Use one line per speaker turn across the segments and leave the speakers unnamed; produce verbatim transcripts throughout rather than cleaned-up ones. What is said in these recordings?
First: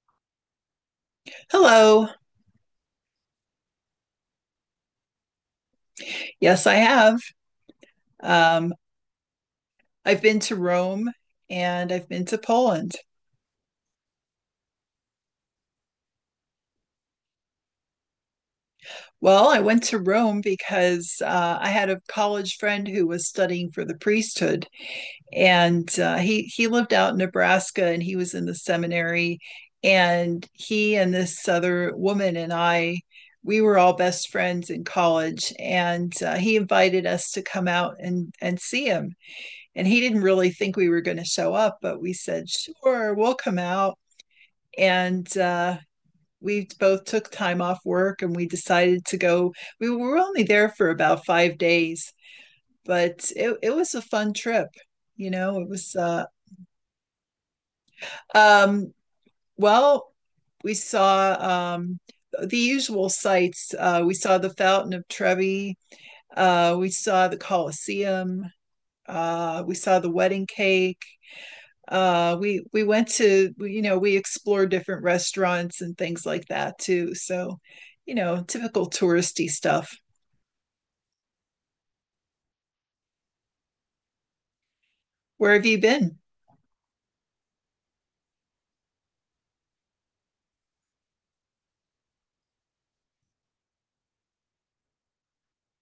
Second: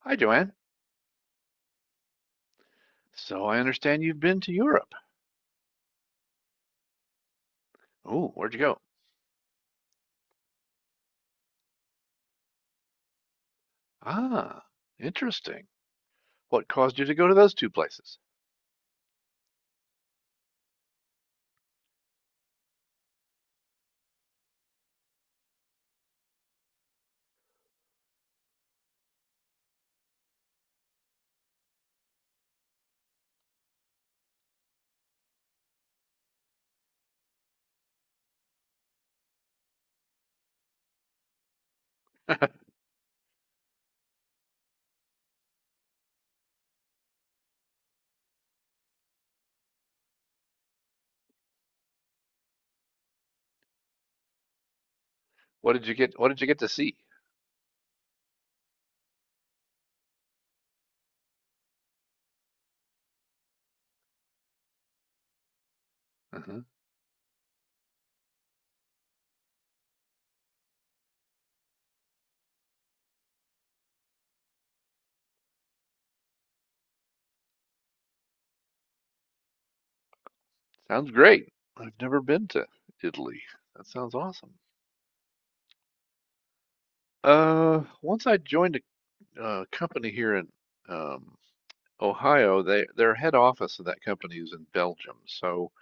Hi, Joanne.
Hello.
So I understand you've been to Europe.
Yes, I have.
Oh, where'd you
Um,
go?
I've been to Rome and I've been to Poland.
Ah, interesting. What caused you to go to those two places?
Well, I went to Rome because uh, I had a college friend who was studying for the priesthood, and uh, he he lived out in Nebraska and he was in the seminary, and he and this other woman and I. We were all best friends in college, and uh, he invited us to come out and, and see him. And he didn't really think we were going to show up, but we said, sure, we'll come out. And uh, we both took time off work and we decided to go. We were only there for about five days, but it, it was a fun trip. You know, it
What did you
was,
get?
uh,
What did you get to see?
um, well, we saw um, the usual sights. Uh, we saw the Fountain of Trevi.
uh
Uh, we saw the Colosseum. Uh, we saw the wedding cake. uh we we went to, you know we explored different restaurants and things like that too. So, you know typical touristy stuff.
Sounds great. I've never been to Italy. That sounds awesome.
Where have you been?
Uh, once I joined a uh, company here in um, Ohio, they their head office of that company is in Belgium. So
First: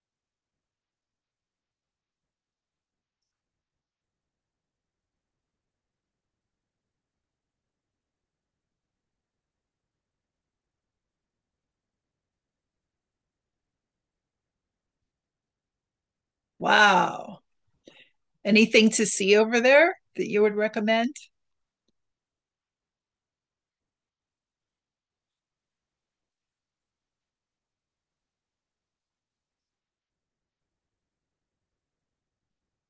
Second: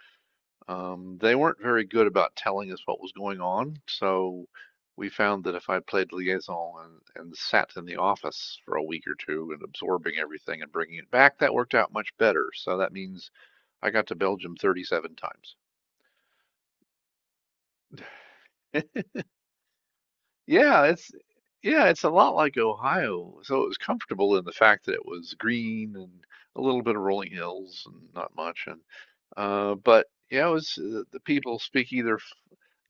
Um, they weren't very good about telling us what was going on, so we found that if I played liaison and, and sat in the office for a week or two and absorbing everything and bringing it back, that worked out much better. So that means I got to Belgium thirty-seven times.
Wow. Anything to see over there that you would
Yeah, it's
recommend?
yeah, it's a lot like Ohio. So it was comfortable in the fact that it was green and a little bit of rolling hills and not much. And uh, but yeah, it was the, the people speak either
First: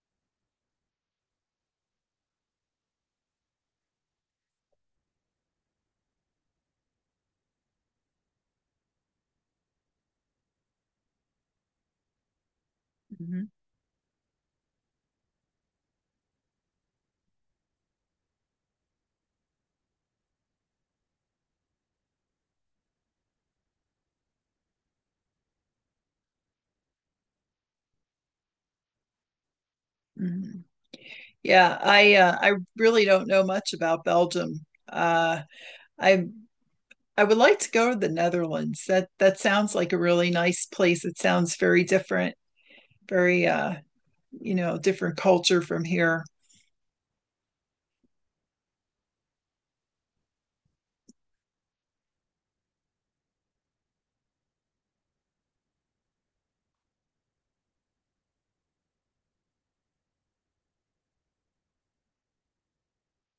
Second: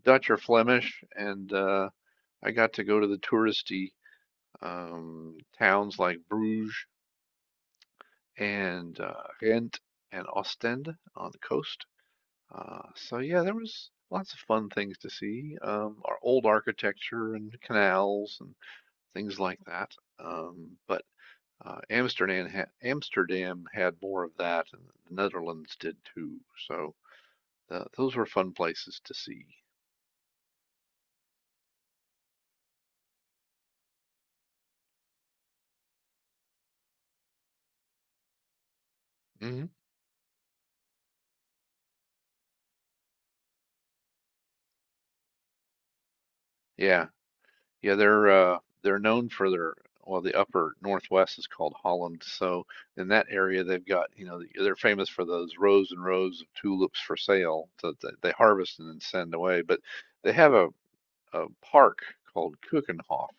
Dutch or Flemish, and uh, I got to go to the touristy um, towns like Bruges and uh, Ghent and Ostend on the coast. Uh, so yeah,
Mhm,
there was lots of fun things to see. Um, our old architecture and canals and things like that. Um, but uh, Amsterdam ha- Amsterdam had more of that, and the Netherlands did too. So uh, those were fun places to see.
mhm. Yeah, I uh, I really don't know much about Belgium. Uh i I would like to go to the Netherlands. That that
hmm
sounds like a really nice place. It sounds very different, very uh, you know, different culture from here.
Yeah. Yeah, they're uh they're known for their well, the upper northwest is called Holland. So in that area, they've got, you know, they're famous for those rows and rows of tulips for sale that that they harvest and then send away. But they have a, a park called Kuchenhof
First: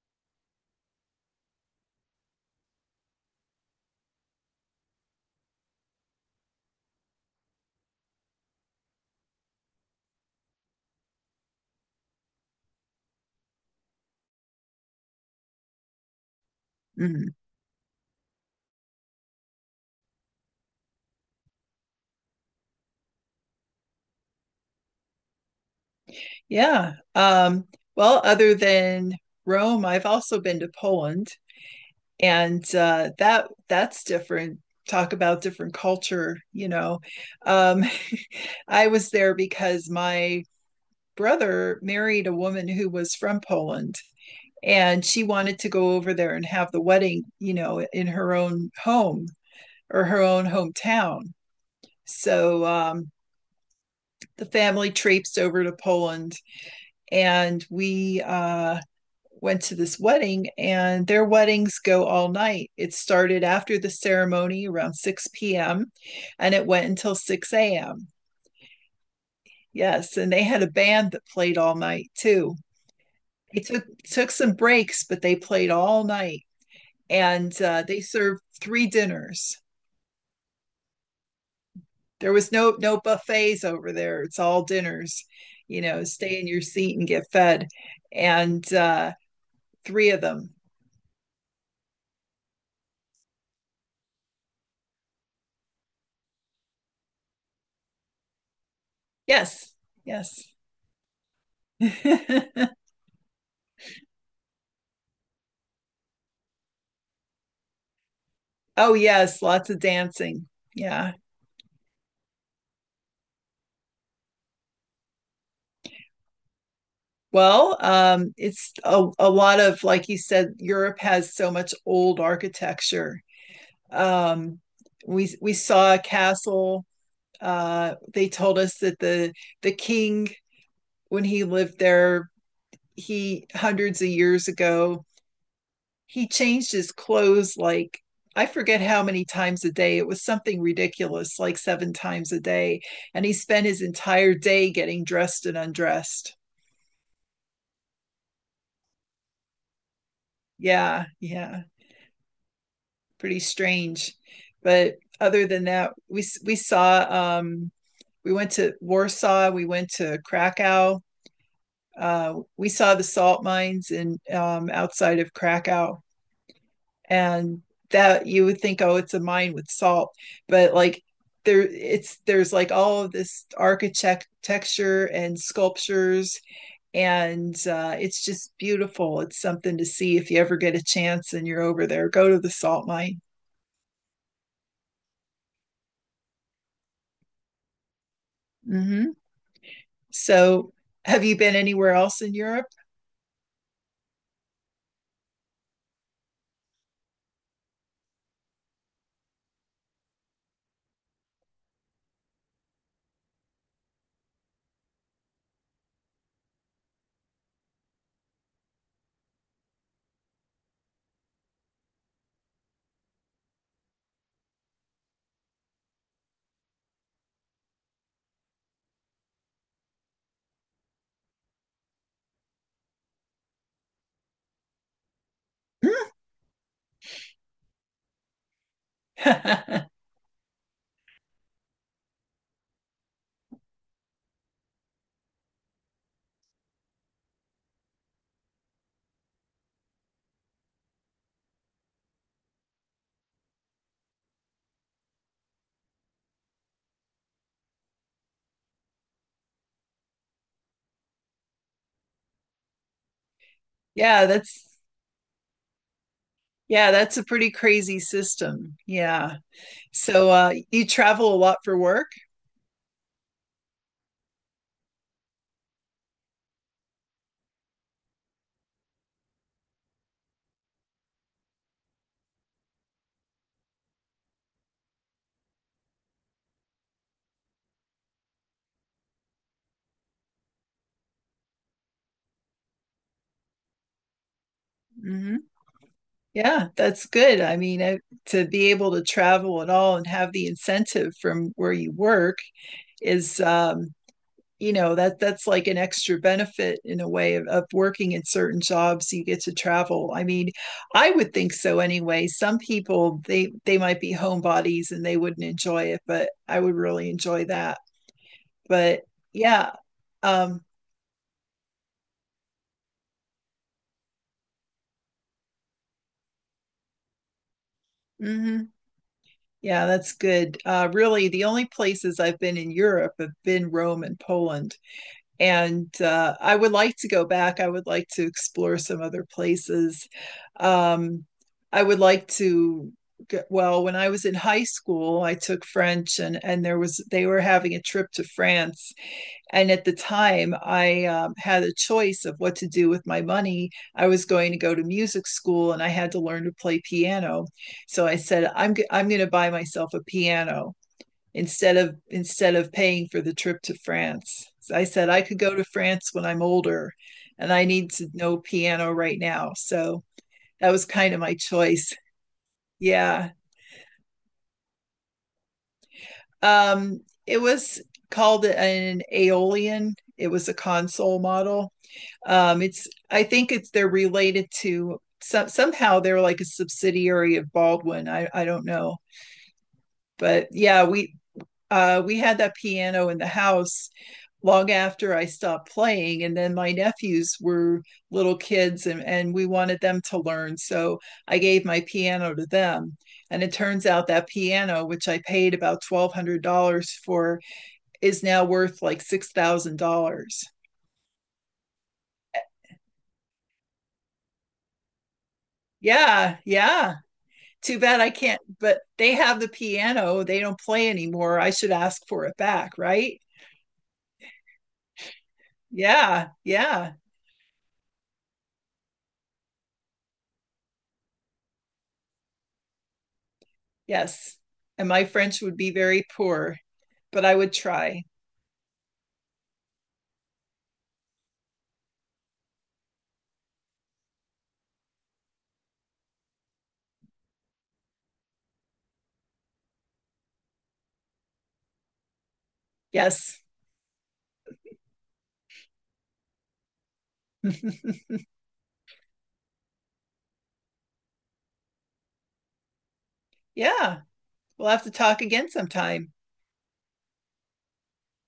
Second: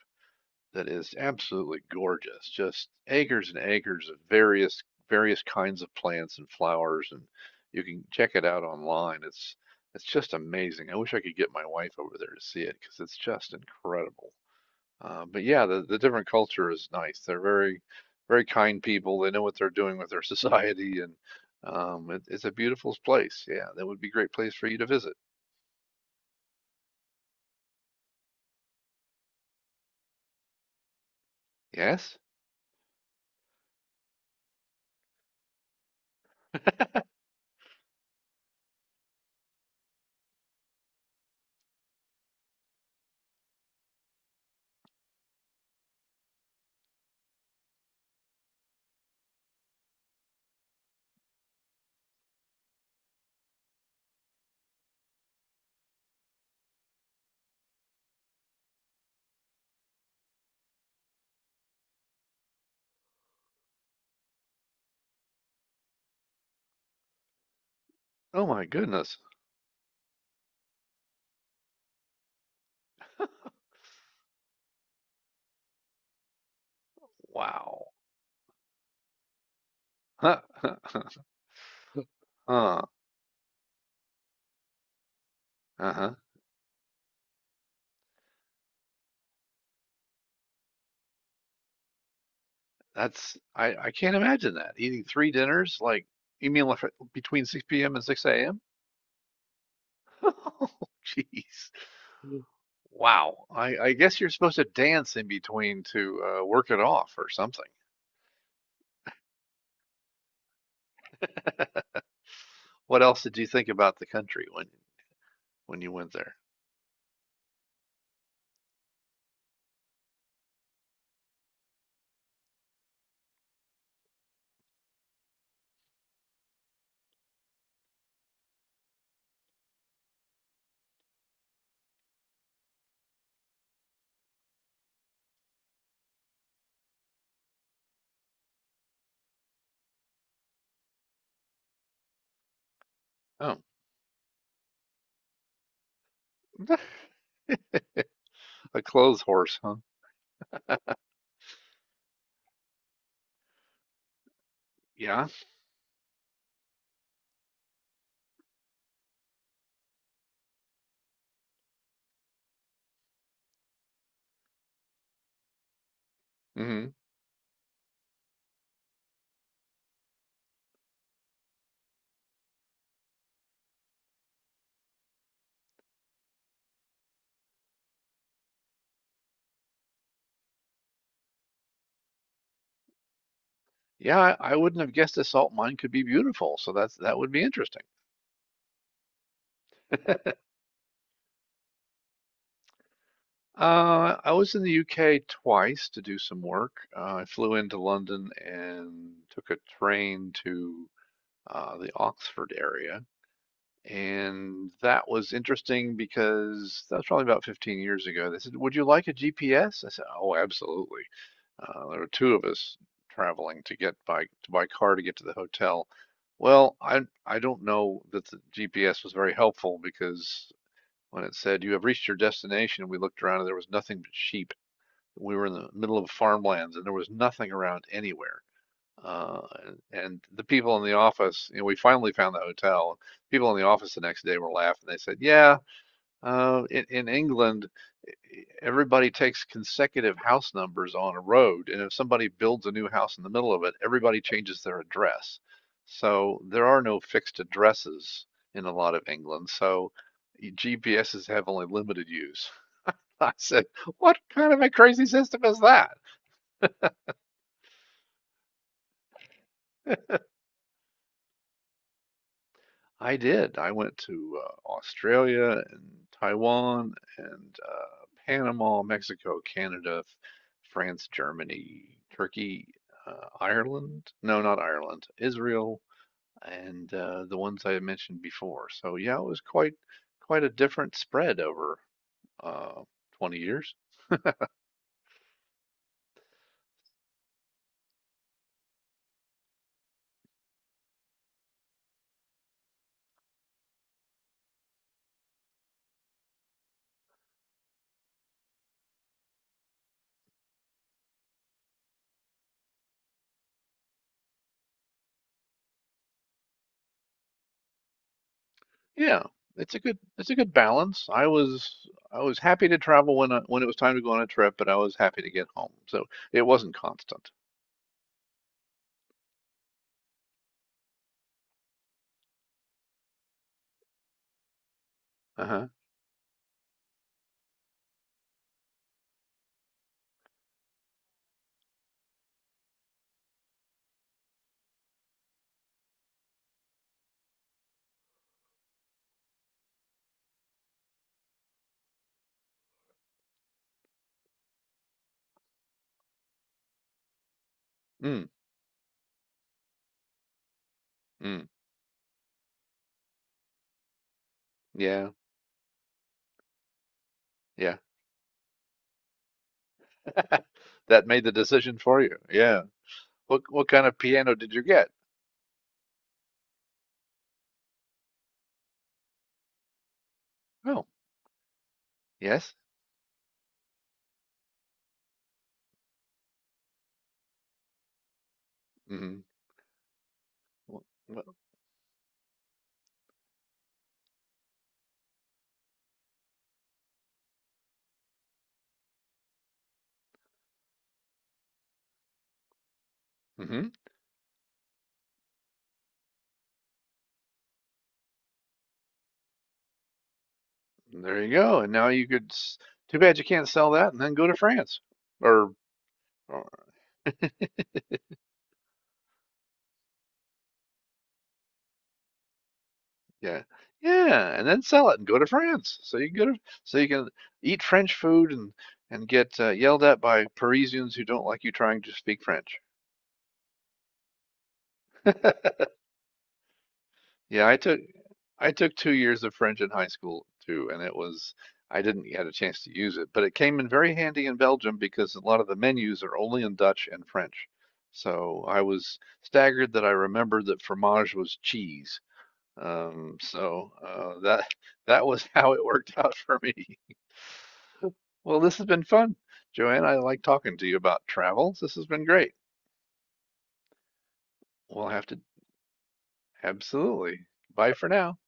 that is absolutely gorgeous. Just acres and acres of various various kinds of plants and flowers, and you can check it out online. It's it's just amazing. I wish I could get my wife over there to see it because it's just incredible. Uh, but yeah, the, the different culture is nice.
Mhm.
They're very, very kind people. They know what they're doing with their society, and um, it, it's a beautiful place. Yeah, that would be a great place for you to visit.
Yeah. Um, well, other than Rome, I've also been to Poland,
Yes?
and uh, that that's different. Talk about different culture, you know. Um, I was there because my brother married a woman who was from Poland and she wanted to go over there and have the wedding, you know, in her own home or her own hometown. So um, the family traipsed over to Poland and we uh, went to this wedding, and their weddings go all night. It started after the ceremony around six p m and it went until six a m.
Oh my goodness.
Yes, and they had a band that played all night too. They took took some breaks, but they played all night, and uh,
Wow.
they served three dinners.
Huh.
There was no
Huh.
no buffets over there. It's all dinners. You know,
Uh-huh.
stay in your seat and get fed. And uh, three of them.
That's I, I can't imagine that. Eating three dinners, like you mean like, between six p m and six a m?
Yes, yes.
Oh, jeez. Wow. I, I guess you're supposed to dance in between to uh, work it off or something.
Oh yes, lots of dancing. Yeah.
What else did you think about the country when when you went there?
Well, um, it's a, a lot of, like you said, Europe has so much old architecture. Um, we we saw a castle. uh, they told us that the the king when he lived there, he hundreds of years ago, he changed his clothes like, I forget how many times a day. It was something ridiculous, like seven times a day. And he
Oh,
spent his entire day getting dressed and undressed.
a clothes horse, huh?
Yeah, yeah, pretty strange. But
Yeah.
other than that, we we saw um, we went to Warsaw, we went to Krakow, uh, we saw the salt mines in um, outside of Krakow,
hmm
and that, you would think, oh, it's a mine with salt, but like there, it's there's like all of this architecture and sculptures, and uh, it's just beautiful. It's something to see if you ever get a chance and you're over there. Go to the salt mine.
Yeah, I I wouldn't have guessed a salt mine could be beautiful, so that's that would be interesting.
Mm-hmm. So, have you been anywhere else in Europe?
Uh, I was in the U K twice to do some work. Uh, I flew into London and took a train to uh, the Oxford area. And that was interesting because that was probably about fifteen years ago. They said, would you like a G P S? I said, oh, absolutely. Uh, there were two of us traveling to get by to by car to get to the hotel. Well, I I don't know that the G P S was very helpful because when it said you have reached your destination, we looked around and there was nothing but sheep. We were in the middle of farmlands and there was nothing around anywhere. Uh, and, and the people in the office, you know, we finally found the hotel. People in the office the next day were laughing. They said, "Yeah, uh, in, in England, everybody takes consecutive house numbers on a road, and if somebody builds a new house in the middle of it, everybody changes their address. So there are no fixed addresses in a lot of England, so y- G P Ss have only limited use." I said, what
Yeah,
kind of a
that's,
crazy system is that?
yeah, that's a pretty crazy system. Yeah. So uh, you travel a lot for work?
I did. I went to uh, Australia and Taiwan and uh, Panama, Mexico, Canada, F- France, Germany, Turkey, uh, Ireland. No, not Ireland. Israel and uh, the ones I mentioned before. So yeah, it was quite quite a different spread over uh, twenty years.
Hmm. Yeah, that's good. I mean, I, to be able to travel at all and have the incentive from where you work is, um, you know, that that's like an extra benefit in a way of, of working in certain jobs. You get to travel. I mean, I would think so anyway. Some people, they they might be homebodies and they wouldn't enjoy it, but I would really enjoy that. But
Yeah,
yeah,
it's a good it's a good
um,
balance. I was I was happy to travel when I, when it was time to go on a trip, but I was happy to get home. So it wasn't constant.
mm-hmm. Yeah, that's good. Uh, really, the only places I've been in Europe have been Rome and Poland.
Uh-huh.
And uh, I would like to go back. I would like to explore some other places. Um, I would like to get, well, when I was in high school, I took French and and there was, they were having a trip to France and at the time, I um, had a choice of what to do with my money. I was going to go to music school and I had to learn to play piano. So I
Mm.
said, I'm, g- I'm going to buy myself a piano
Mm,
instead of instead of paying for the trip to France. So I said
yeah,
I could go to France when I'm older and I
yeah.
need to know piano right now. So that was
That
kind of
made the
my
decision
choice.
for you. Yeah.
Yeah.
What what kind of piano did you get?
Um, it was called an Aeolian. It was a
Oh,
console model.
yes.
Um, it's I think it's they're related to some, somehow they're like a subsidiary of Baldwin. I I don't know,
Mm-hmm.
but
Well,
yeah, we
well,
uh, we had that piano in the house long after I stopped playing. And then my nephews were little kids and, and we wanted them to learn. So I gave my piano to them. And it
Mm-hmm.
turns out that piano, which I paid about twelve hundred dollars for, is now worth like six thousand dollars.
There you go. And now you could. s- Too bad you can't sell that and then go to France. Or,
Yeah,
or
yeah. Too bad I can't, but they have the piano. They don't play anymore. I should ask for it back, right?
yeah, yeah, and then sell it and go to France. So you go
Yeah,
to, so you
yeah,
can eat French food and and get uh, yelled at by Parisians who don't like you trying to speak French.
yes. And my French would be very poor, but I
Yeah,
would
I took
try.
I took two years of French in high school too, and it was I didn't get a chance to use it, but it came in very handy in Belgium because a lot of the menus are only in Dutch and French. So I was staggered that I remembered that fromage was cheese. Um,
Yes.
so uh, that that was how it worked out for me. Well, this has been fun, Joanne. I like talking to you about travels. This has been great.
Yeah. We'll have
We'll
to
have to
talk again sometime.
Absolutely. Bye for now.